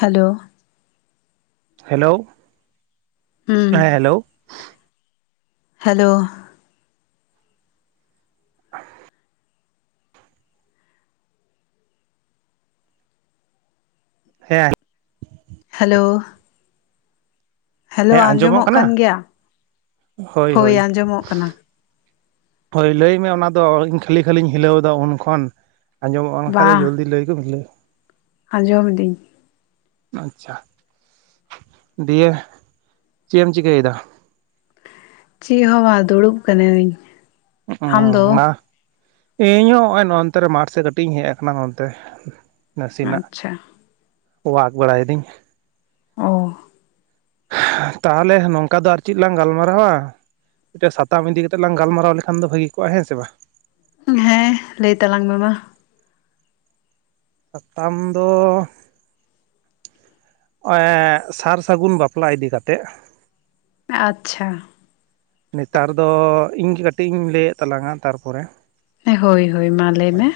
Hello. Hello. ᱦᱮᱸ ᱦᱩᱸ hello. Hello. [inaudible] ᱦᱮᱸᱻ ᱾ ᱦᱟᱞᱳᱻ ᱾ ᱦᱮᱞᱳ, ᱦᱮᱸ ᱟᱸᱡᱚᱢᱚᱜ ᱠᱟᱱᱟ ᱠᱟᱱ ᱜᱮᱭᱟ, ᱦᱳᱭ, ᱟᱸᱡᱚᱢᱚᱜ ᱠᱟᱱᱟ ᱾ ᱦᱳᱭ, ᱞᱟᱹᱭᱢᱮ ᱚᱱᱟ ᱫᱚ, ᱤᱧ ᱠᱷᱟᱹᱞᱤ, ᱠᱷᱟᱹᱞᱤᱧ ᱦᱤᱞᱟᱹᱣ ᱮᱫᱟ, ᱩᱱ ᱠᱷᱚᱱ ᱟᱸᱡᱚᱢᱚᱜᱼᱟᱱᱠᱷᱟᱡ ᱫᱚ, ᱡᱚᱞᱫᱤ ᱞᱟᱹᱭ ᱠᱚᱢ ᱵᱷᱤᱞᱟᱹ ᱾ ᱟᱸᱡᱚᱢ ᱮᱫᱤᱧ ᱟᱪᱪᱷᱟ! ᱫᱤᱭᱮ ᱪᱮᱜ ᱮᱢ, ᱪᱤᱠᱟᱹᱭᱮᱫᱟ? ᱪᱤᱜ ᱦᱚᱸ ᱵᱟᱝ, ᱫᱩᱲᱩᱵ ᱟᱠᱟᱹᱱᱟᱹᱧ ᱾ ᱚᱸᱻᱦᱚ, [unintelligible] ᱤᱧᱦᱚᱸ ᱱᱚᱜᱼᱚᱭ, ᱱᱚᱱᱛᱮ ᱨᱮ, ᱢᱟᱴᱷ ᱥᱮᱫ ᱠᱟᱹᱴᱤᱡ ᱤᱧ, ᱦᱮᱡ ᱟᱠᱟᱱᱟ, ᱱᱚᱱᱛᱮ ᱱᱟᱥᱤᱱᱟᱜ ᱾ ᱟᱪᱪᱷᱟ ᱚᱣᱟᱠ, ᱵᱟᱲᱟᱭ ᱮᱫᱤᱧ ᱚ ᱛᱟᱦᱚᱞᱮ, ᱱᱚᱝᱠᱟ ᱫᱚ, ᱟᱨ ᱪᱤᱫ ᱞᱟᱝ ᱜᱟᱞᱢᱟᱨᱟᱣᱟ? ᱢᱤᱫᱴᱮᱡ ᱥᱟᱛᱟᱢ, ᱤᱫᱤ ᱠᱟᱛᱮ ᱞᱟᱝ ᱜᱟᱞᱢᱟᱨᱟᱣ ᱞᱮᱠᱷᱟᱱ ᱫᱚ, ᱵᱷᱟᱹᱜᱤ ᱠᱚᱜᱼᱟ, ᱦᱮᱸ ᱥᱮ, ᱵᱟᱝ? ᱦᱮᱸ, ᱞᱟᱹᱭ ᱛᱟᱞᱟᱝ ᱢᱮ, ᱢᱟ ᱾ ᱥᱟᱛᱟᱢ ᱫᱚ ᱚᱸᱻᱮᱜ ᱥᱟᱨ ᱥᱟᱹᱜᱩᱱ ᱵᱟᱯᱞᱟ, ᱤᱫᱤ ᱠᱟᱛᱮᱜ, ᱟᱪᱪᱷᱟ ᱾ ᱱᱮᱛᱟᱨ ᱫᱚ, ᱤᱧ ᱜᱮ ᱠᱟᱹᱴᱤᱡ ᱤᱧ, ᱞᱟᱹᱭᱮᱫ ᱛᱟᱞᱟᱝᱟ, ᱛᱟᱨ ᱯᱚᱨᱮ ᱦᱮᱸ, ᱦᱳᱭ ᱦᱳᱭ, ᱢᱟ ᱞᱟᱹᱭ ᱢᱮ!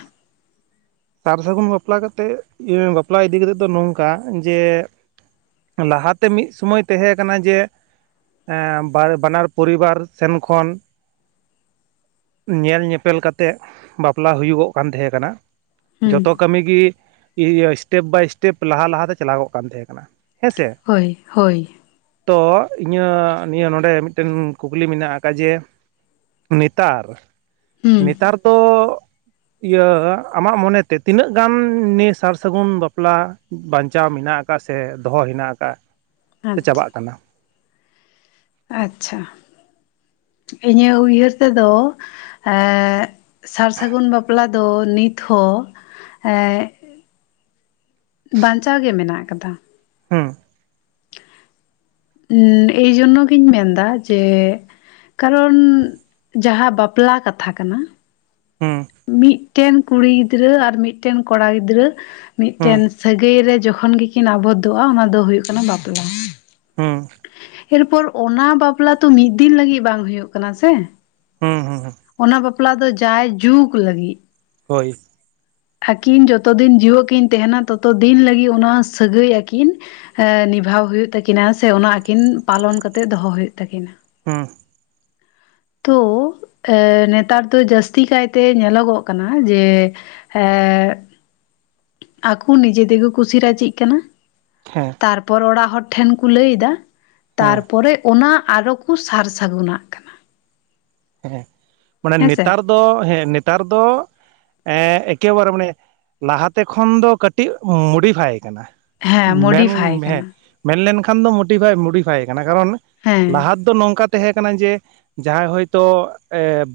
ᱥᱟᱨ ᱥᱟᱹᱜᱩᱱ ᱵᱟᱯᱞᱟ ᱠᱟᱛᱮ, ᱤᱭᱟᱹ ᱵᱟᱯᱞᱟ ᱤᱫᱤ ᱠᱟᱛᱮᱫ ᱫᱚ, ᱱᱚᱝᱠᱟ, ᱡᱮ ᱞᱟᱦᱟᱛᱮ, ᱢᱤᱫ ᱥᱩᱢᱟᱹᱭ ᱛᱮᱦᱮᱸ ᱠᱟᱱᱟ, ᱡᱮ ᱮᱸᱻ, ᱵᱟᱱᱟᱨ ᱯᱚᱨᱤᱵᱟᱨ ᱥᱮᱱ ᱠᱷᱚᱱ, ᱧᱮᱞ ᱧᱮᱯᱮᱞ ᱠᱟᱛᱮ, ᱵᱟᱯᱞᱟ ᱦᱩᱭᱩᱜᱚᱜ ᱠᱟᱱ, ᱛᱟᱦᱮᱸ ᱠᱟᱱᱟ ᱾ ᱦᱩᱸ ᱡᱚᱛᱚ ᱠᱟᱹᱢᱤ ᱜᱮ, ᱮᱥᱴᱮᱯ ᱵᱟᱭ ᱮᱥᱴᱮᱯ, ᱞᱟᱦᱟ ᱞᱟᱦᱟᱛᱮ, ᱪᱟᱞᱟᱜᱚᱜ ᱠᱟᱱ ᱛᱟᱦᱮᱸ ᱠᱟᱱᱟ, ᱦᱮᱸ ᱥᱮ ᱾ ᱦᱳᱭ, ᱦᱳᱭ ᱾ ᱛᱚ, ᱤᱧᱟᱹᱜ ᱱᱤᱭᱟᱹ ᱱᱚᱰᱮ, ᱢᱤᱫᱴᱮᱱ ᱠᱩᱠᱞᱤ ᱢᱮᱱᱟᱜ ᱟᱠᱟᱫ, ᱡᱮᱼᱼ ᱱᱮᱛᱟᱨ, ᱦᱩᱸ ᱱᱮᱛᱟᱨ ᱫᱚ, ᱤᱭᱟᱹ ᱟᱢᱟᱜ ᱢᱚᱱᱮ ᱛᱮ, ᱛᱤᱱᱟᱹᱜ ᱜᱟᱱ ᱱᱤᱭᱟᱹ, ᱥᱟᱨ ᱥᱟᱹᱜᱩᱱ ᱵᱟᱯᱞᱟ, ᱵᱟᱸᱧᱪᱟᱣ ᱢᱮᱱᱟᱜ ᱟᱠᱟᱫ, ᱥᱮ ᱫᱚᱦᱚ ᱦᱮᱱᱟᱜ, ᱟᱠᱟᱫᱼᱟ? ᱥᱮ, ᱟᱫ ᱟᱪᱪᱷᱟ ᱪᱟᱵᱟᱜ ᱠᱟᱱᱟ? ᱟᱪᱪᱷᱟ ᱾ ᱤᱧᱟᱹᱜ, ᱩᱭᱦᱟᱹᱨ ᱛᱮ ᱫᱚ ᱥᱟᱨ ᱥᱟᱹᱜᱩᱱ ᱵᱟᱯᱞᱟ ᱫᱚ, ᱱᱤᱛ ᱦᱚᱸ ᱵᱟᱸᱧᱪᱟᱣ ᱜᱮ, ᱢᱮᱱᱟᱜ ᱟᱠᱟᱫᱟ ᱾ ᱦᱩᱸ ᱾ ᱩᱸᱻ, ᱮᱭ ᱡᱳᱱᱱᱚ ᱜᱤᱧ ᱢᱮᱱ ᱮᱫᱟ, ᱡᱮ ᱠᱟᱨᱚᱱ, ᱡᱟᱦᱟᱸ, ᱵᱟᱯᱞᱟ ᱠᱟᱛᱷᱟ ᱠᱟᱱᱟ, ᱦᱩᱸᱻ ᱾ ᱢᱤᱫᱴᱮᱱ ᱠᱩᱲᱤ ᱜᱤᱫᱽᱨᱟᱹ, ᱟᱨ ᱢᱤᱫᱴᱮᱱ ᱠᱚᱲᱟ ᱜᱤᱫᱽᱨᱟᱹ, ᱦᱩᱸ ᱢᱤᱫᱴᱮᱱ ᱥᱟᱹᱜᱟᱹᱭ ᱨᱮ, ᱡᱚᱠᱷᱚᱱ ᱜᱮ ᱠᱤᱱ, ᱟᱵᱚᱫ ᱫᱚᱜᱼᱟ, ᱚᱱᱟ ᱫᱚ ᱦᱩᱭᱩᱜ ᱠᱟᱱᱟ, ᱵᱟᱯᱞᱟ ᱾ ᱦᱩᱸ ᱦᱮᱞ ᱯᱚᱨ, ᱚᱱᱟ ᱵᱟᱯᱞᱟ ᱛᱚ, ᱢᱤᱫ ᱫᱤᱱ ᱞᱟᱹᱜᱤᱫ, ᱵᱟᱝ ᱦᱩᱭᱩᱜ ᱠᱟᱱᱟ ᱥᱮ? ᱦᱩᱸ ᱦᱩᱸ ᱚᱱᱟ ᱵᱟᱯᱞᱟ ᱵᱟᱯᱞᱟ ᱫᱚ, ᱡᱟᱭ ᱡᱩᱜᱽ ᱞᱟᱹᱜᱤᱫ ᱾ ᱦᱳᱭ ᱾ ᱟᱹᱠᱤᱱ ᱡᱚᱛᱚ ᱫᱤᱱ, ᱡᱤᱣᱮᱫ ᱠᱤᱱ ᱛᱟᱦᱮᱸᱱᱟ, ᱛᱚ ᱛᱚ ᱫᱤᱱ ᱞᱟᱹᱜᱤᱫ, ᱚᱱᱟ ᱥᱟᱹᱜᱟᱹᱭ ᱟᱠᱤᱱ ᱱᱤᱵᱷᱟᱣ ᱦᱩᱭᱩᱜ ᱛᱟᱹᱠᱤᱱᱟ, ᱥᱮ ᱚᱱᱟ, ᱟᱹᱠᱤᱱ ᱯᱟᱞᱚᱱ ᱠᱟᱛᱮᱜ, ᱫᱚᱦᱚ ᱦᱩᱭᱩᱜ ᱛᱟᱹᱠᱤᱱᱟ ᱾ ᱦᱚᱸ ᱾ ᱛᱚ ᱮ ᱱᱮᱛᱟᱨ ᱫᱚ ᱡᱟᱹᱥᱛᱤ ᱠᱟᱭᱛᱮ ᱧᱮᱞᱚᱜᱚᱜ ᱠᱟᱱᱟ ᱡᱮ ᱮᱸᱜ ᱟᱠᱳ ᱱᱤᱡᱮ ᱛᱮ ᱠᱚ ᱠᱩᱥᱤ ᱨᱟᱡᱤᱜ ᱠᱟᱱᱟ᱾ ᱦᱮᱸ᱾ ᱛᱟᱨ ᱯᱚᱨ ᱚᱲᱟᱜ ᱦᱚᱲ ᱴᱷᱮᱱ ᱠᱚ ᱞᱟᱹᱭ ᱮᱫᱟ, ᱦᱮᱸ ᱛᱟᱨ ᱯᱚᱨᱮ ᱚᱱᱟ ᱟᱨᱚ ᱠᱚ ᱥᱟᱨ ᱥᱟᱹᱜᱩᱱᱟᱜ ᱠᱟᱱᱟ᱾ ᱦᱮᱸ ᱢᱟᱱᱮ ᱦᱮᱸᱥᱮ ᱱᱮᱛᱟᱨ ᱫᱚ ᱦᱮᱸ ᱱᱮᱛᱟᱨ ᱫᱚ ᱮᱸ ᱮᱠᱮ ᱵᱟᱨᱮ ᱢᱟᱱᱮ ᱞᱟᱦᱟᱛᱮ ᱠᱷᱚᱱ ᱫᱚ ᱠᱟᱹᱴᱤᱡ ᱢᱚᱰᱤᱯᱷᱟᱭ ᱠᱟᱱᱟ᱾ ᱦᱮᱸ ᱢᱮᱱ ᱢᱚᱰᱤᱯᱷᱟᱭ ᱦᱮᱸ᱾ ᱠᱟᱱᱟ ᱢᱮᱱ ᱞᱮᱱ ᱠᱷᱟᱱ ᱫᱚ ᱢᱳᱴᱤᱯᱷᱟᱭ ᱢᱳᱰᱤᱯᱷᱟᱭ ᱠᱟᱱᱟ, ᱠᱟᱨᱚᱱ ᱦᱮᱸ ᱞᱟᱦᱟ ᱛᱮ ᱫᱚ ᱱᱚᱝᱠᱟ ᱛᱟᱦᱮᱸ ᱠᱟᱱᱟ ᱡᱮ ᱡᱟᱦᱟᱸᱭ ᱦᱳᱭ ᱛᱳ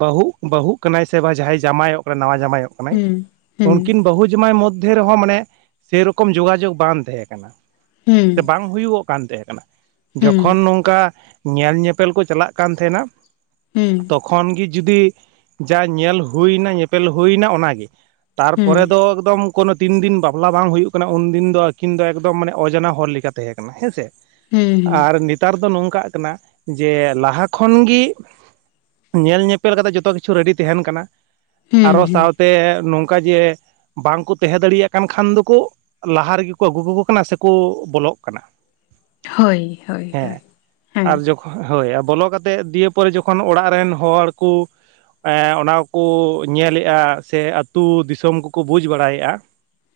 ᱵᱟᱹᱦᱩᱜ ᱵᱟᱹᱦᱩᱜ ᱠᱟᱱᱟᱭ ᱥᱮ ᱵᱟ ᱡᱟᱢᱟᱭᱚᱜ, ᱡᱟᱢᱟᱭᱚᱜ ᱠᱟᱱᱟ ᱱᱟᱣᱟ ᱡᱟᱢᱟᱭᱚᱜ ᱠᱟᱱᱟ᱾ ᱠᱟᱱᱟᱭ, ᱦᱩᱸ ᱦᱩᱸ ᱩᱱᱠᱤᱱ ᱵᱟᱹᱦᱩ ᱡᱟᱢᱟᱭ ᱢᱚᱫᱽ ᱢᱚᱫᱽᱫᱷᱮ ᱨᱮᱦᱚᱸ ᱢᱟᱱᱮ ᱥᱮ ᱨᱚᱠᱚᱢ ᱡᱳᱜᱟ ᱡᱳᱜᱽ ᱵᱟᱝ ᱛᱟᱦᱮᱸ ᱠᱟᱱᱟ ᱦᱩᱸ ᱥᱮ ᱵᱟᱝ? ᱦᱩᱭᱩᱜᱚᱜ ᱠᱟᱱ ᱛᱟᱦᱮᱸ ᱠᱟᱱᱟ, ᱦᱩᱸ ᱡᱚᱠᱷᱚᱱ ᱱᱚᱝᱠᱟ ᱧᱮᱞ ᱧᱮᱯᱮᱞ ᱠᱚ ᱪᱟᱞᱟᱜ ᱠᱟᱱ ᱛᱟᱦᱮᱸᱱᱟ᱾ ᱦᱩᱸ, ᱠᱷᱚᱱ ᱜᱮ ᱡᱩᱫᱤ ᱡᱟ ᱧᱮᱞ ᱦᱩᱭᱱᱟ ᱧᱮᱯᱮᱞ ᱦᱩᱭᱱᱟ ᱚᱱᱟᱜᱮ᱾ ᱛᱟᱨ ᱦᱩᱸ ᱦᱩᱸ ᱯᱚᱨᱮ ᱫᱚ ᱮᱠᱫᱚᱢ ᱠᱳᱱᱳ ᱛᱤᱱ ᱫᱤᱱ ᱵᱟᱯᱞᱟ ᱵᱟᱝ ᱦᱩᱭᱩᱜ ᱠᱟᱱᱟ ᱩᱱᱫᱤᱱ ᱫᱚ ᱟᱹᱠᱤᱱ ᱫᱚ ᱮᱠᱫᱚᱢ ᱢᱟᱱᱮ ᱚᱡᱚᱱᱟ ᱦᱚᱲ ᱞᱮᱠᱟ ᱛᱟᱦᱮᱸ ᱠᱟᱱᱟ ᱦᱮᱸᱥᱮ᱾ ᱦᱩᱸ ᱟᱨ ᱱᱮᱛᱟᱨ ᱫᱚ ᱱᱚᱝᱠᱟᱜ ᱠᱟᱱᱟ ᱡᱮ ᱞᱟᱦᱟ ᱠᱷᱚᱱ ᱜᱮ ᱧᱮᱞ ᱧᱮᱯᱮᱞ ᱠᱟᱛᱮᱜ ᱡᱚᱛᱚ ᱠᱤᱪᱷᱩ ᱨᱮᱰᱤ ᱛᱟᱦᱮᱸᱱ ᱠᱟᱱᱟ ᱦᱩᱸ ᱟᱨᱦᱚ ᱦᱩᱸ ᱥᱟᱸᱶᱛᱮ ᱱᱚᱝᱠᱟ ᱡᱮ, ᱵᱟᱝ ᱠᱩ ᱛᱟᱦᱮᱸ ᱫᱟᱲᱤᱭᱟᱜ ᱠᱟᱱ ᱠᱷᱟᱱ ᱫᱳᱠᱳ, ᱞᱟᱦᱟ ᱨᱮᱜᱮ ᱠᱳ ᱟᱹᱜᱩ ᱠᱟ ᱠᱳ ᱠᱟᱱᱟ ᱥᱮ ᱠᱳ ᱵᱚᱞᱚᱜ ᱠᱟᱱᱟ᱾ ᱦᱳᱭ ᱦᱳᱭ ᱦᱮᱸ ᱦᱳᱭ ᱟᱨ ᱦᱮᱸ᱾ ᱦᱳᱭ ᱾ ᱵᱚᱞᱚ ᱠᱟᱛᱮᱫ ᱫᱤᱭᱮ ᱯᱚᱨᱮ ᱡᱚᱠᱷᱚᱱ ᱚᱲᱟᱜ ᱨᱮᱱ ᱦᱚᱲ ᱠᱩ, ᱚᱱᱟ ᱠᱚ ᱠᱳ ᱧᱮᱞᱮᱫᱼᱟ ᱥᱮ ᱟᱹᱛᱩ ᱫᱤᱥᱚᱢ ᱠᱚ ᱠᱳ ᱵᱩᱡᱽ ᱵᱟᱲᱟᱭᱮᱫᱼᱟ᱾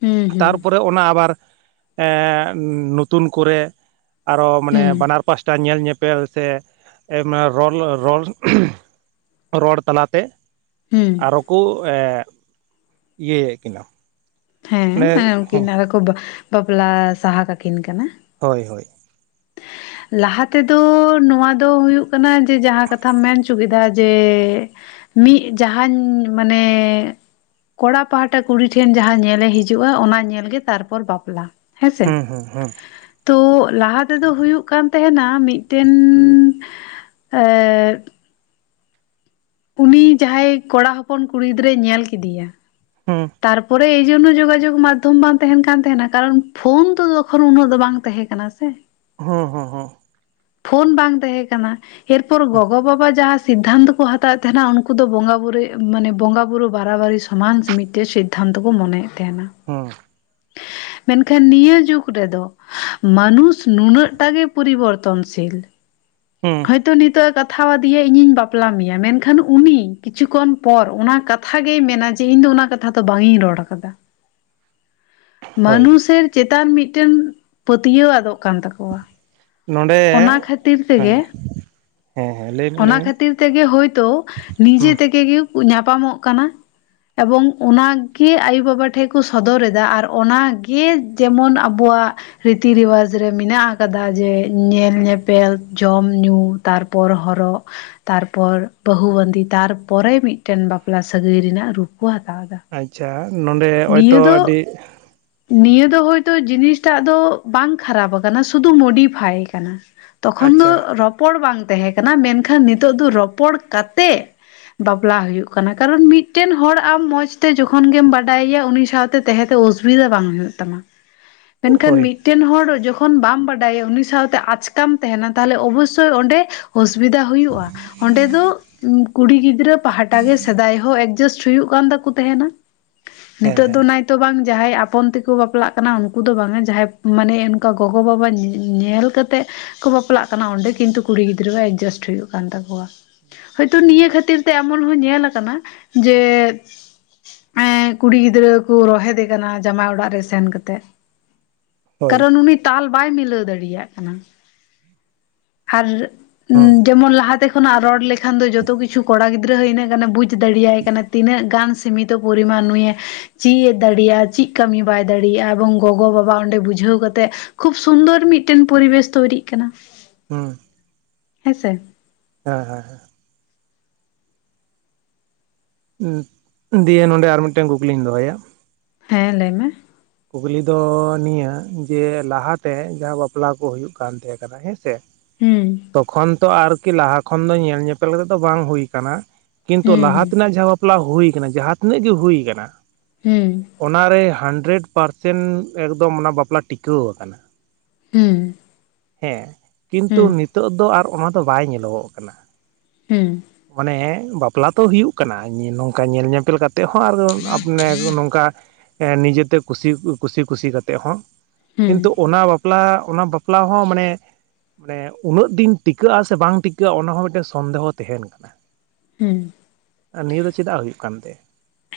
ᱦᱩᱸ ᱦᱩᱸ ᱛᱟᱨ ᱯᱚᱨᱮ ᱚᱱᱟ ᱟᱵᱟᱨ ᱮᱸ ᱱᱚᱛᱩᱱ ᱠᱚᱨᱮ, ᱟᱨᱚ ᱢᱟᱱᱮ ᱦᱩᱸ ᱵᱟᱱᱟᱨ ᱯᱟᱥᱴᱟ ᱧᱮᱞ ᱧᱮᱯᱮᱞ ᱥᱮ ᱨᱚᱲ ᱨᱚᱲ, ᱨᱚᱲ ᱛᱟᱞᱟ ᱛᱮ᱾ ᱦᱩᱸ, ᱟᱨᱚ ᱠᱳ ᱮ ᱤᱭᱟᱹᱭᱮᱫ ᱠᱤᱱᱟᱹ ᱾ ᱦᱮᱸ ᱩᱱᱠᱤᱱ ᱟᱫᱚ ᱠᱚ ᱵᱟ ᱵᱟᱯᱞᱟ ᱥᱟᱦᱟ ᱠᱟᱠᱤᱱ ᱠᱟᱱᱟ᱾ ᱦᱳᱭ ᱦᱳᱭ᱾ ᱞᱟᱦᱟ ᱛᱮᱫᱚ ᱱᱚᱣᱟ ᱫᱚ ᱦᱩᱭᱩᱜ ᱠᱟᱱᱟ ᱡᱮ ᱡᱟᱦᱟᱸ ᱠᱟᱛᱷᱟᱢ ᱢᱮᱱ ᱦᱚᱪᱚ ᱠᱮᱫᱟ? ᱡᱮ, ᱢᱤᱫ ᱡᱟᱦᱟᱧ ᱢᱟᱱᱮ ᱠᱚᱲᱟ ᱯᱟᱦᱟᱴᱟ ᱠᱩᱲᱤ ᱴᱷᱮᱱ ᱡᱟᱦᱟᱸ ᱧᱮᱞᱮ ᱦᱤᱡᱩᱜᱼᱟ ᱚᱱᱟ ᱧᱮᱞᱜᱮ ᱛᱟᱨᱯᱚᱨ ᱵᱟᱯᱞᱟ᱾ ᱦᱮᱸᱥᱮ ᱦᱩᱸ ᱦᱩᱸ ᱦᱩᱸ᱾ ᱛᱚ ᱞᱟᱦᱟ ᱛᱮᱫᱚ ᱦᱩᱭᱩᱜ ᱠᱟᱱ ᱛᱟᱦᱮᱱᱟ ᱢᱤᱫᱴᱮᱱ ᱮ ᱩᱱᱤ ᱡᱟᱦᱟᱸᱭ ᱠᱚᱲᱟ ᱦᱚᱯᱚᱱ ᱠᱩᱲᱤ ᱜᱤᱫᱽᱨᱟᱹᱭ ᱧᱮᱞ ᱠᱮᱫᱮᱭᱟ᱾ ᱦᱩᱸ, ᱛᱟᱨᱯᱚᱨᱮ ᱮᱭ ᱡᱚᱱᱱᱚ ᱡᱳᱜᱟᱡᱳᱜ ᱢᱟᱫᱽᱫᱷᱚᱢ ᱵᱟᱝ ᱛᱟᱦᱮᱱ ᱠᱟᱱ ᱛᱟᱦᱮᱸᱱᱟ ᱠᱟᱨᱚᱱ ᱯᱷᱳᱱ ᱛᱚ ᱛᱚᱠᱷᱚᱱ ᱩᱱᱟᱹᱜ ᱫᱚ ᱵᱟᱝ ᱛᱟᱦᱮᱸ ᱠᱟᱱᱟ ᱥᱮ? ᱦᱩᱸ ᱦᱩᱸ ᱦᱩᱸ᱾ ᱯᱷᱳᱱ ᱵᱟᱝ ᱛᱟᱦᱮᱸ ᱠᱟᱱᱟ ᱮᱨᱯᱚᱨ ᱜᱚᱜᱚ ᱵᱟᱵᱟ ᱡᱟᱦᱟᱸ, ᱥᱤᱫᱫᱷᱟᱱᱛᱚ ᱠᱚ ᱦᱟᱛᱟᱣᱮᱫ ᱛᱟᱦᱮᱱᱟ ᱩᱱᱠᱩ ᱫᱚ ᱵᱚᱸᱜᱟ ᱵᱩᱨᱩ ᱢᱟᱱᱮ ᱵᱚᱸᱜᱟ ᱵᱩᱨᱩ ᱵᱟᱨᱟᱵᱟᱨᱤ ᱥᱚᱢᱟᱱ ᱢᱤᱫᱴᱮᱱ ᱥᱤᱫ ᱫᱷᱟᱱᱛᱚᱠᱚ ᱠᱚ ᱢᱚᱱᱮᱭᱮᱫ ᱛᱟᱦᱮᱱᱟ᱾ ᱦᱩᱸ᱾ ᱢᱮᱱᱠᱷᱟᱱ ᱱᱤᱭᱟᱹ ᱡᱩᱜᱽ ᱨᱮᱫᱚ ᱢᱟᱱᱩᱥ ᱱᱩᱱᱟᱹᱜ ᱴᱟ ᱜᱮ ᱯᱚᱨᱤᱵᱚᱨ ᱛᱚᱱᱥᱤᱞ ᱦᱩᱸ᱾ ᱦᱚᱭᱛᱳ ᱱᱤᱛᱳᱜ-ᱮ ᱠᱟᱛᱷᱟᱣᱟᱫᱮᱭᱟ ᱤᱧᱤᱧ ᱵᱟᱯᱞᱟ ᱢᱮᱭᱟ ᱢᱮᱱᱠᱷᱟᱱ ᱩᱱᱤ ᱠᱤᱪᱷᱩ ᱠᱷᱚᱱ ᱯᱚᱨ ᱚᱱᱟ ᱠᱟᱛ ᱠᱟᱛᱷᱟ ᱜᱮᱭ ᱢᱮᱱᱟ ᱡᱮ ᱤᱧ ᱫᱚ ᱚᱱᱟ ᱠᱟᱛᱷᱟ ᱫᱚ ᱵᱟᱝᱤᱧ ᱨᱚᱲ ᱠᱟᱫᱟ᱾ ᱦᱳᱭ ᱢᱟᱱᱩᱥᱮᱨ ᱪᱮᱛᱟᱱ ᱢᱤᱫᱴᱮᱱ ᱯᱟᱹᱛᱭᱟᱹᱣ ᱟᱫᱚᱜ ᱠᱟᱱ ᱛᱟᱠᱚᱣᱟ᱾ ᱱᱚᱸᱰᱮ ᱚᱱᱟ ᱠᱷᱟᱹᱛᱤᱨ ᱛᱮᱜᱮ ᱦᱮᱸ, ᱦᱮᱸ ᱦᱮᱸ ᱞᱟᱹᱭ ᱢᱮ ᱚᱱᱟ ᱞᱟᱹᱭ ᱢᱮ ᱠᱷᱟᱹᱛᱤᱨ ᱛᱮᱜᱮ ᱦᱳᱭᱛᱳ ᱱᱤᱡᱮ ᱦᱩᱸ ᱛᱮᱜᱮ ᱜᱮ ᱧᱟᱯᱟᱢᱚᱜ ᱠᱟᱱᱟ᱾ ᱮᱵᱚᱝ ᱚᱱᱟᱜᱮ ᱟᱭᱩ ᱵᱟᱵᱟ ᱴᱷᱮᱡ ᱠᱚ ᱥᱚᱫᱚᱨ ᱮᱫᱟ ᱟᱨ ᱚᱱᱟᱜᱮ ᱡᱮᱢᱚᱱ ᱟᱵᱚᱣᱟᱜ ᱨᱤᱛᱤ ᱨᱮᱣᱟᱡᱽ ᱨᱮ ᱢᱮᱱᱟᱜ ᱟᱠᱟᱫᱟ ᱡᱮ ᱧᱮᱞ ᱧᱮᱯᱮᱞ, ᱡᱚᱢ ᱧᱩ ᱛᱟᱨᱯᱚᱨ ᱦᱚᱨ ᱨᱚᱜ ᱛᱟᱨᱯᱚᱨ ᱵᱟᱹᱦᱩ ᱵᱟᱸᱫᱤ, ᱛᱟᱨᱯᱚᱨᱮ ᱢᱤᱫᱴᱮᱱ ᱵᱟᱯᱞᱟ ᱥᱟᱹᱜᱟᱹᱭ ᱨᱮᱱᱟᱜ ᱨᱩᱯ ᱠᱚ ᱦᱟᱛᱟᱣᱮᱫᱟ᱾ ᱟᱪᱪᱷᱟ ᱱᱚᱸᱰᱮ ᱦᱚᱸᱜ-ᱚᱭ ᱛᱚ ᱟᱹᱰᱤ ᱱᱤᱭᱟᱹ ᱫᱚ ᱦᱳᱭᱛᱳ ᱡᱤᱱᱤᱥᱴᱟᱜ ᱫᱚ ᱵᱟᱝ ᱠᱷᱟᱨᱟᱯ ᱠᱟᱱᱟ ᱥᱩᱫᱩ ᱢᱳᱰᱤᱯᱷᱟᱭ ᱠᱟᱱᱟ᱾ ᱛᱚᱠᱷᱚᱱ ᱫᱚ ᱟᱪᱪᱷᱟ ᱨᱚᱯᱚᱲ ᱵᱟᱝ ᱛᱟᱦᱮᱸ ᱠᱟᱱᱟ ᱢᱮᱱᱠᱷᱟᱱ ᱱᱤᱛᱚᱜ ᱫᱚ ᱨᱚᱯᱚᱲ ᱠᱟᱛᱮ ᱵᱟᱯᱞᱟ ᱦᱩᱭᱩᱜ ᱠᱟᱱᱟ᱾ ᱠᱟᱨᱚᱱ ᱢᱤᱫᱴᱮᱱ ᱦᱚᱲ ᱟᱢ ᱢᱚᱸᱡᱽ ᱛᱮ ᱡᱚᱠᱷᱚᱱ ᱜᱮᱢ ᱵᱟ ᱵᱟᱰᱟᱭᱮᱭᱟ ᱩᱱᱤ ᱥᱟᱶᱛᱮ ᱛᱮᱦᱮᱸ ᱛᱮ ᱚᱥᱩᱵᱤᱫᱟ ᱵᱟᱝ ᱦᱩᱭᱩᱜ ᱛᱟᱢᱟ, ᱢᱮᱱᱠᱷᱟᱱ ᱢᱤᱫ ᱦᱳᱭ ᱢᱤᱫᱴᱮᱱ ᱦᱚᱲ ᱡᱚᱠᱷᱚᱱ ᱵᱟᱢ ᱵᱟᱰᱟᱭᱟ ᱩᱱᱤ ᱥᱟᱶᱛᱮ ᱟᱪᱠᱟᱢ ᱛᱟᱦᱮᱱᱟ ᱛᱟᱦᱞᱮ ᱚᱵᱚᱥᱥᱳᱭ ᱚᱸᱰᱮ ᱚᱥᱩᱵᱤᱫᱟ ᱦᱩᱭᱩᱜ-ᱟ ᱚᱸᱰᱮ ᱫᱚ ᱩᱸ ᱠᱩᱲᱤ ᱜᱤᱫᱽᱨᱟᱹ ᱯᱟᱦᱟᱴᱟ ᱜᱮ ᱥᱮᱫᱟᱭ ᱦᱚᱸ ᱮᱰᱡᱟᱥᱴ ᱦᱩᱭᱩᱜ ᱠᱟᱱ ᱛᱟᱠᱚ ᱛᱟᱸᱦᱮᱱᱟ, ᱦᱮᱸ ᱱᱤᱛᱚᱜ ᱫᱚ ᱦᱮᱸ ᱱᱟᱭ ᱛᱚ ᱵᱟᱝ ᱡᱟᱦᱟᱸᱭ ᱟᱯᱚᱱ ᱛᱮᱠᱚ ᱵᱟᱯᱞᱟᱜ ᱠᱟᱱᱟ ᱩᱱᱠᱩ ᱫᱚ ᱵᱟᱝ ᱟ ᱡᱟᱦᱟᱸᱭ ᱢᱟᱱᱮ ᱚᱱᱠᱟ ᱜᱚᱜᱚ ᱵᱟᱵᱟ ᱧᱮᱞ ᱠᱟᱛᱮᱫ ᱠᱚ ᱵᱟᱯᱞᱟᱜ ᱠᱟᱱᱟ ᱚᱸᱰᱮ ᱠᱤᱱᱛᱩ ᱠᱩᱲᱤ ᱜᱤᱫᱽᱨᱟᱹᱣᱟᱜ ᱮᱰᱡᱟᱥᱴ ᱦᱩᱭᱩᱜ ᱠᱟᱱ ᱛᱟᱠᱚᱣᱟ᱾ ᱦᱳᱭᱛᱚ ᱱᱤᱭᱟᱹ ᱠᱷᱟᱹᱛᱤᱨ ᱛᱮ ᱮᱢᱚᱱ ᱦᱚᱸ ᱧᱮᱞ ᱠᱟᱱᱟ ᱡᱮ ᱮᱸ ᱠᱩᱲᱤ ᱜᱤᱫᱽᱨᱟᱹ ᱠᱚ ᱨᱳᱦᱮᱫᱮ ᱠᱟᱱᱟ ᱡᱟᱢᱟᱭ ᱚᱲᱟᱜ ᱨᱮ ᱥᱮᱱ ᱠᱟᱛᱮᱫ᱾ ᱦᱳᱭ ᱠᱟᱨᱚᱱ ᱩᱱᱤ ᱛᱟᱞ ᱵᱟᱭ ᱢᱤᱞᱟᱹᱣ ᱫᱟᱲᱮᱭᱟᱜ ᱠᱟᱱᱟ, ᱟᱨ ᱦᱩᱸ ᱡᱮᱢᱚᱱ ᱞᱟᱦᱟᱛᱮ ᱠᱷᱚᱱᱟᱜ ᱨᱚᱲ ᱞᱮᱠᱷᱟᱱ ᱫᱚ ᱡᱚᱛᱚ ᱠᱤᱪᱷᱩ ᱠᱚᱲᱟ ᱜᱤᱫᱽᱨᱟᱹ ᱦᱚᱸ ᱤᱱᱟᱹᱜ ᱜᱟᱱᱮ ᱵᱩᱡᱽ ᱫᱟᱲᱮᱭᱟᱭ ᱠᱟᱱᱟ ᱛᱤᱱᱟᱹᱜ ᱜᱟᱱ ᱥᱤᱢᱤᱛ ᱛᱚ ᱯᱚᱨᱤᱢᱟᱱ ᱱᱩᱭᱮ ᱪᱮᱫ ᱮ ᱫᱟᱲᱮᱭᱟᱜ-ᱟ ᱪᱮᱫ ᱠᱟᱹᱢᱤ ᱵᱟᱭ ᱫᱟᱲᱮᱭᱟᱜ-ᱟ, ᱮᱵᱚᱝ ᱜᱚᱜᱚ ᱵᱟᱵᱟ ᱚᱸᱰᱮ ᱵᱩᱡᱷᱟᱹᱣ ᱠᱟᱛᱮᱫ ᱠᱷᱩᱵ ᱥᱩᱱᱫᱚᱨ ᱢᱤᱫᱴᱮᱱ ᱯᱚᱨᱤᱵᱮᱥ ᱛᱳᱭᱨᱤᱜ ᱠᱟᱱᱟ᱾ ᱦᱩᱸ᱾ ᱦᱮᱸ ᱥᱮ᱾ ᱦᱮᱸ ᱦᱮᱸ ᱦᱮᱸ᱾ ᱦᱩᱸ, ᱫᱤᱭᱮ ᱱᱚᱸᱰᱮ ᱟᱨ ᱢᱤᱫᱴᱮᱱ ᱠᱩᱠᱞᱤᱧ ᱫᱚᱦᱚᱭᱟ᱾ ᱦᱮᱸ, ᱞᱟᱹᱭ ᱢᱮ᱾ ᱠᱩᱠᱞᱤ ᱫᱚ ᱱᱤᱭᱟᱹ, ᱡᱮ ᱞᱟᱦᱟᱛᱮ ᱡᱟᱦᱟᱸ ᱵᱟᱯᱞᱟ ᱠᱚ ᱦᱩᱭᱩᱜ ᱠᱟᱱ ᱛᱟᱦᱮᱸ ᱠᱟᱱᱟ ᱦᱮᱸ ᱥᱮ᱾ ᱦᱩᱸ ᱛᱚᱠᱷᱚᱱ ᱛᱚ ᱟᱨᱠᱤ ᱞᱟᱦᱟ ᱠᱷᱚᱱ ᱫᱚ ᱧᱮᱞ ᱧᱮᱯᱮᱞ ᱠᱟᱛᱮᱫ ᱫᱚ ᱵᱟᱝ ᱦᱩᱭ ᱠᱟᱱᱟ᱾ ᱠᱤᱱᱛᱩ ᱞᱟᱦᱟ ᱦᱩᱸ ᱛᱮᱱᱟᱜ ᱡᱟᱦᱟᱸ ᱵᱟᱯᱞᱟ ᱦᱩᱭ ᱠᱟᱱᱟ, ᱡᱟᱦᱟᱸ ᱛᱤᱱᱟᱹᱜ ᱜᱮ ᱦᱩᱭ ᱠᱟᱱᱟ ᱦᱩᱸ᱾ ᱚᱱᱟᱨᱮ ᱦᱟᱱᱰᱮᱨᱮᱰ ᱯᱟᱨᱥᱮᱱ ᱮᱠᱫᱚᱢ ᱚᱱᱟ ᱵᱟᱯᱞᱟ ᱴᱤᱠᱟᱹᱣ ᱠᱟᱱᱟ᱾ ᱦᱩᱸ᱾ ᱦᱮᱸ, ᱠᱤᱱᱛᱩ ᱦᱩᱸ ᱱᱤᱛᱳᱜ ᱫᱚ ᱟᱨ ᱚᱱᱟ ᱫᱚ ᱵᱟᱭ ᱧᱮᱞᱚᱜᱚᱜ ᱠᱟᱱᱟ᱾ ᱦᱩᱸ᱾ ᱢᱟᱱᱮ ᱵᱟᱯᱞᱟ ᱛᱚ ᱦᱩᱭᱩᱜ ᱠᱟᱱᱟ ᱱᱚᱝᱠᱟ ᱧᱮᱞ ᱧᱮᱯᱮᱞ ᱠᱟᱛᱮ ᱠᱟᱛᱮ ᱦᱚᱸ, ᱟᱨ ᱟᱯᱱᱮ ᱱᱚᱝᱠᱟ ᱱᱤᱡᱮᱛᱮ ᱠᱩᱥᱤ, ᱠᱩᱥᱤ ᱠᱩᱥᱤ ᱠᱟᱛᱮᱜ ᱦᱚᱸ᱾ ᱦᱩᱸ ᱠᱤᱱᱛᱩ ᱚᱱᱟ ᱵᱟᱯᱞᱟ ᱚᱱᱟ ᱵᱟᱯᱞᱟ ᱦᱚᱸ ᱢᱟᱱᱮ ᱢᱟᱱᱮ ᱩᱱᱟᱹᱜ ᱫᱤᱱ ᱴᱤᱠᱟᱹᱜᱼᱟ ᱥᱮ ᱵᱟᱝ ᱴᱤᱠᱟᱹᱜᱼᱟ? ᱚᱱᱟ ᱦᱚᱸ ᱢᱤᱫᱴᱮᱱ ᱥᱚᱱᱫᱮᱦᱚ ᱛᱟᱦᱮᱸᱱ ᱠᱟᱱᱟ ᱾ ᱦᱩᱸ ᱾ ᱟᱨ ᱱᱤᱭᱟᱹ ᱫᱚ ᱪᱮᱫᱟᱜ ᱦᱩᱭᱩᱜ ᱠᱟᱱ ᱛᱮ?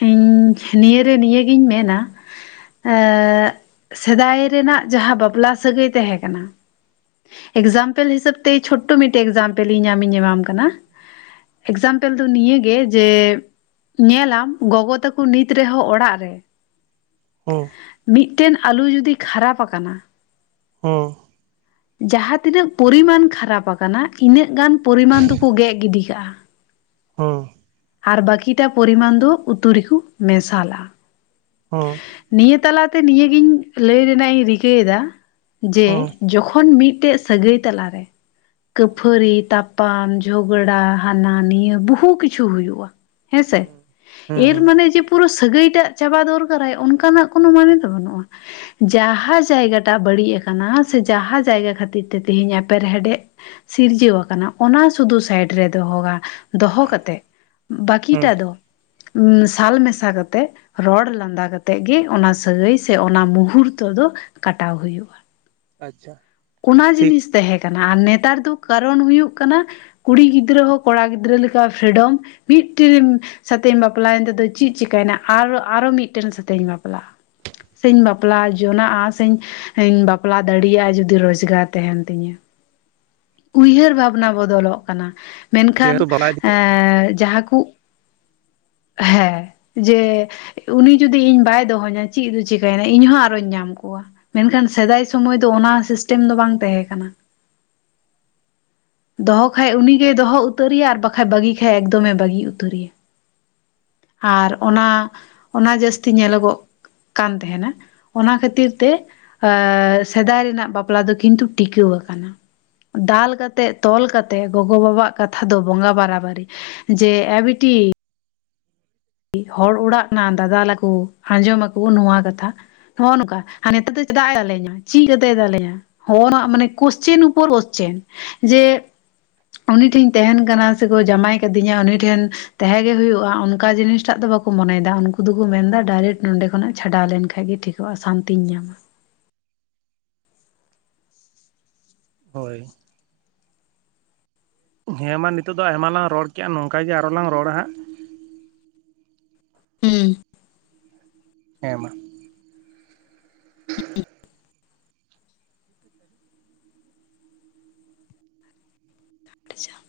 ᱤᱧ ᱱᱤᱭᱟᱹ ᱨᱮ ᱱᱤᱭᱟᱹᱜᱤᱧ ᱢᱮᱱᱟ ᱮᱸᱜ ᱥᱮᱫᱟᱭ ᱨᱮᱱᱟᱜ ᱡᱟᱦᱟᱸ ᱵᱟᱯᱞᱟ ᱥᱟᱹᱜᱟᱹᱭ ᱛᱟᱦᱮᱸ ᱠᱟᱱᱟ ᱮᱠᱡᱟᱢᱯᱮᱞ ᱦᱤᱥᱟᱹᱵᱽ ᱛᱮ ᱪᱷᱚᱴᱳ ᱢᱤᱫᱴᱮᱡ ᱮᱠᱡᱟᱢᱯᱮᱞ ᱤᱧ ᱟᱢᱤᱧ ᱮᱢᱟᱢ ᱠᱟᱱᱟ ᱾ ᱮᱠᱡᱟᱢᱯᱚᱞ ᱫᱚ ᱱᱤᱭᱟᱹᱜ ᱜᱮ ᱡᱮ ᱧᱮᱞ ᱟᱢ ᱜᱚᱜᱚ ᱛᱟᱠᱩ ᱱᱤᱛ ᱨᱮᱦᱚᱸ ᱚᱲᱟᱜ ᱨᱮ ᱦᱩᱸ᱾ ᱢᱤᱫᱴᱮᱱ ᱟᱹᱞᱩ ᱡᱩᱫᱤ ᱠᱷᱟᱹᱨᱟᱯ ᱟᱠᱟᱱᱟ ᱦᱩᱸ᱾ ᱡᱟᱦᱟᱸ ᱛᱤᱱᱟᱹᱜ ᱯᱚᱨᱤᱢᱟᱱ ᱠᱷᱟᱨᱟᱯ ᱟᱠᱟᱱᱟ ᱤᱱᱟᱹᱜ ᱜᱟᱱ ᱯᱚᱨᱤᱢᱟᱱ ᱫᱚᱠᱚ ᱜᱮᱫ ᱜᱤᱰᱤ ᱠᱟᱜᱼᱟ ᱾ ᱦᱩᱸ ᱾ ᱟᱨ ᱵᱟᱠᱤᱴᱟ ᱯᱚᱨᱤᱢᱟᱱ ᱫᱚ ᱩᱛᱩ ᱨᱮᱠᱚ ᱢᱮᱥᱟᱞᱟ ᱾ ᱦᱚᱸ ᱾ ᱱᱤᱭᱟᱹ ᱛᱟᱞᱟ ᱛᱮ ᱱᱤᱭᱟᱹ ᱜᱮᱧ ᱞᱟᱹᱭ ᱨᱮᱱᱟᱜ ᱤᱧ ᱨᱤᱠᱟᱹᱭ ᱮᱫᱟ ᱡᱮ ᱦᱩᱸ ᱡᱚᱠᱷᱚᱱ ᱢᱤᱫᱴᱮᱡ ᱥᱟᱹᱜᱟᱹᱭ ᱛᱟᱞᱟ ᱨᱮ ᱠᱟᱹᱯᱟᱹᱨᱤ ᱛᱟᱯ ᱛᱟᱯᱟᱢ ᱡᱷᱚᱜᱽᱲᱟ ᱦᱟᱱᱟ ᱱᱤᱭᱟᱹ ᱵᱚᱦᱩ ᱠᱤᱪᱷᱩ ᱦᱩᱭᱩᱜᱼᱟ ᱾ ᱦᱮᱸ ᱥᱮ, ᱦᱩᱸ ᱦᱩᱸ ᱮᱨ ᱦᱩᱸ ᱢᱟᱱᱮ ᱡᱮ ᱯᱩᱨᱟᱹ ᱥᱟᱹᱜᱟᱹᱭ ᱴᱟᱜ ᱪᱟᱵᱟ ᱫᱚᱨᱠᱟᱨᱟᱭ, ᱚᱱᱠᱟᱱᱟᱜ ᱠᱚᱱᱚ ᱢᱟᱱᱮ ᱫᱚ ᱵᱟᱹᱱᱩᱜᱼᱟ ᱾ ᱡᱟᱦᱟᱸ ᱡᱟᱭᱜᱟ ᱴᱟᱜ ᱵᱟᱹᱲᱤᱡ ᱟᱠᱟᱱᱟ ᱥᱮ ᱡᱟᱦᱟᱸ ᱡᱟᱭᱜᱟ ᱠᱷᱟᱹᱛᱤᱨ ᱛᱮ ᱛᱤᱦᱤᱧ ᱮᱯᱮᱨᱦᱮᱰᱮᱡ ᱥᱤᱨᱡᱟᱹᱣ ᱟᱠᱟᱱᱟ᱾ ᱚᱱᱟ ᱥᱩᱫᱩ ᱥᱟᱭᱤᱰ ᱨᱮ ᱫᱚᱦᱚ ᱜᱟ ᱫᱚᱦᱚ ᱠᱟᱛᱮᱜ ᱦᱩᱸ ᱵᱟᱹᱠᱤᱴᱟ ᱫᱚ ᱥᱟᱞ ᱢᱮᱥᱟ ᱠᱟᱛᱮᱜ ᱨᱚᱲ ᱞᱟᱸᱫᱟ ᱠᱟᱛᱮᱜ ᱜᱮ, ᱚᱱᱟ ᱥᱟᱹᱜᱟᱹᱭ ᱥᱮ ᱚᱱᱟ ᱢᱩᱦᱩᱨᱛᱚ ᱫᱚ ᱠᱟᱴᱟᱣ ᱦᱩᱭᱩᱜᱼᱟ ᱾ ᱟᱪᱪᱷᱟ ᱾ ᱚᱱᱟ ᱡᱤᱱᱤᱥ ᱛᱟᱦᱮᱸ ᱠᱟᱱᱟ ᱟᱨ ᱱᱮᱛᱟᱨ ᱫᱚ ᱠᱟᱨᱚᱱ ᱦᱩᱭᱩᱜ ᱠᱟᱱᱟ ᱠᱩᱲᱤ ᱜᱤᱫᱽᱨᱟᱹ ᱦᱚᱸ ᱠᱚᱲᱟ ᱜᱤᱫᱽᱨᱟᱹ ᱞᱮᱠᱟ ᱯᱷᱨᱤᱰᱚᱢ, ᱢᱤᱫᱴᱤᱱ ᱥᱟᱛᱮᱧ ᱵᱟᱯᱞᱟ ᱭᱮᱱ ᱛᱮᱫᱚ ᱪᱮᱫ ᱪᱤᱠᱟᱹᱭ ᱮᱱᱟ? ᱟᱨᱚ ᱢᱤᱫᱴᱮᱱ ᱥᱟᱛᱮ ᱤᱧ ᱵᱟᱯᱞᱟᱜᱼᱟ ᱾ ᱥᱮᱧ ᱵᱟᱯᱞᱟ ᱡᱚᱱᱟᱜᱼᱟ, ᱥᱮᱧ ᱵᱟᱯᱞᱟ ᱫᱟᱲᱮᱭᱟᱜᱼᱟ? ᱡᱩ ᱡᱩᱫᱤ ᱨᱚᱡᱽᱜᱟᱨ ᱛᱟᱦᱮᱸᱱ ᱛᱤᱧᱟ ᱾ᱩᱦᱟᱹᱨ ᱵᱷᱟᱵᱽ ᱵᱚᱱᱟ ᱵᱚᱫᱚᱞᱚᱜ ᱠᱟᱱᱟ᱾ ᱢᱮᱱᱠᱷᱟᱱ ᱡᱮᱦᱮᱛᱩ ᱵᱟᱲᱟᱭ ᱮᱸᱻ ᱡᱟᱦᱟᱸ ᱠᱩ ᱦᱮᱸ᱾ ᱡᱮ ᱩᱱᱤ ᱡᱩᱫᱤ ᱤᱧ ᱵᱟᱭ ᱫᱚᱦᱚᱧᱟ, ᱪᱮᱫ ᱨᱮ ᱪᱤᱠᱟᱹᱭ ᱮᱱᱟ, ᱤᱧᱦᱚᱸ ᱟᱨᱚᱧ ᱧᱟᱢ ᱠᱚᱣᱟ᱾ ᱢᱮᱱ ᱠᱷᱟᱱ ᱥᱮᱫᱟᱭ ᱥᱚᱢᱚᱭ ᱫᱚ ᱚᱱᱟ ᱥᱤᱥᱴᱮᱢ ᱫᱚ ᱵᱟᱝ ᱛᱟᱦᱮᱸ ᱠᱟᱱᱟ ᱾ ᱫᱚᱦᱚ ᱠᱷᱟᱡᱽ ᱩᱱᱤ ᱜᱮ ᱫᱚᱦᱚ ᱩᱛᱟᱹᱨ ᱮᱭᱟ ᱟᱨ ᱵᱟᱠᱷᱟᱡᱽ ᱵᱟᱹᱜᱤ ᱠᱷᱟᱡᱽ ᱮᱠᱫᱚᱢ ᱮ ᱵᱟᱹᱜᱤ ᱩᱛᱟᱹᱨ ᱮᱭᱟ᱾ ᱟᱨ ᱚᱱᱟ ᱚᱱᱟ ᱡᱟᱹᱥᱛᱤ ᱧᱮᱞᱚᱜᱚᱜ ᱠᱟᱱ ᱛᱟᱦᱮᱸᱱᱟ ᱾ᱚᱱᱟ ᱠᱷᱟᱹᱛᱤᱨ ᱛᱮ ᱥᱮᱫᱟᱭ ᱨᱮᱱᱟᱜ ᱵᱟᱯᱞᱟ ᱫᱚ ᱠᱤᱱ ᱛᱩ ᱴᱤᱠᱟᱹᱣ ᱟᱠᱟᱱᱟ᱾ ᱫᱟᱞ ᱠᱟᱛᱮᱜ ᱛᱚᱞ ᱠᱟᱛᱮ ᱜᱚᱜᱚ ᱵᱟᱵᱟ ᱟᱜ ᱠᱟᱛᱷᱟ ᱫᱚ ᱵᱚᱸᱜᱟ ᱵᱟᱨᱟ-ᱵᱟᱨᱤ, ᱡᱮ ᱮ ᱵᱤᱴᱤ ᱦᱚᱲ ᱚᱲᱟᱜ ᱱᱟ ᱫᱟᱫᱟᱞᱟᱠᱚ ᱟᱸᱡᱚᱢᱟᱠᱚ ᱱᱚᱣᱟ ᱠᱟᱛᱷᱟ ᱱᱚᱜᱼᱚᱭ ᱱᱚᱝᱠᱟ ᱱᱮᱛᱟᱨ ᱫᱚ ᱪᱮᱫᱟᱜ ᱮᱫᱟᱞᱮᱧᱟ? ᱪᱮᱫ ᱟᱫᱮ ᱫᱟᱞᱮᱧᱟ? ᱦᱚᱱᱟ ᱢᱟᱱᱮ ᱠᱚᱥᱪᱮᱱ ᱩᱯᱚᱨ ᱚᱥᱪᱮᱱ ᱡᱮ ᱩᱱᱤ ᱴᱷᱮᱱᱤᱧ ᱛᱟᱦᱮᱱ ᱠᱟᱱᱟ, ᱥᱮᱠᱚ ᱡᱟᱢᱟᱭ ᱟᱠᱟᱫᱤᱧᱟ ᱩᱱᱤ ᱴᱷᱮᱱ ᱛᱟᱦᱮᱸ ᱜᱮ ᱦᱩᱭᱩᱜᱼᱟ, ᱚᱱᱠᱟ ᱡᱤᱱᱤᱥ ᱴᱟᱜ ᱫᱚ ᱵᱟᱠᱚ ᱢᱚᱱᱭᱮᱫᱟ, ᱩᱱᱠᱩ ᱫᱚᱠᱚ ᱢᱮᱱ ᱮᱫᱟ ᱰᱟᱭᱨᱮᱠᱴ ᱱᱚᱰᱮ ᱠᱷᱚᱱᱟᱜ ᱪᱷᱟᱰᱟᱣ ᱞᱮᱱ ᱠᱷᱟᱱ ᱜᱮ ᱴᱷᱤᱠᱚᱜᱼᱟ ᱥᱟᱱᱛᱤᱧ ᱧᱟᱢᱟ᱾ ᱦᱳᱭ᱾ ᱦᱮᱸ ᱢᱟ ᱱᱤᱛᱚᱜ ᱫᱚ ᱟᱭᱢᱟ ᱞᱟᱝ ᱨᱚᱲ ᱠᱮ-ᱟ ᱱᱚᱝᱠᱟ ᱜᱮ ᱟᱨᱚ ᱞᱟᱝ ᱨᱚᱲᱟ ᱦᱟᱸᱜ᱾ ᱦᱩᱸ᱾ ᱦᱮᱸ ᱢᱟ᱾ [inaudible] [unintelligible]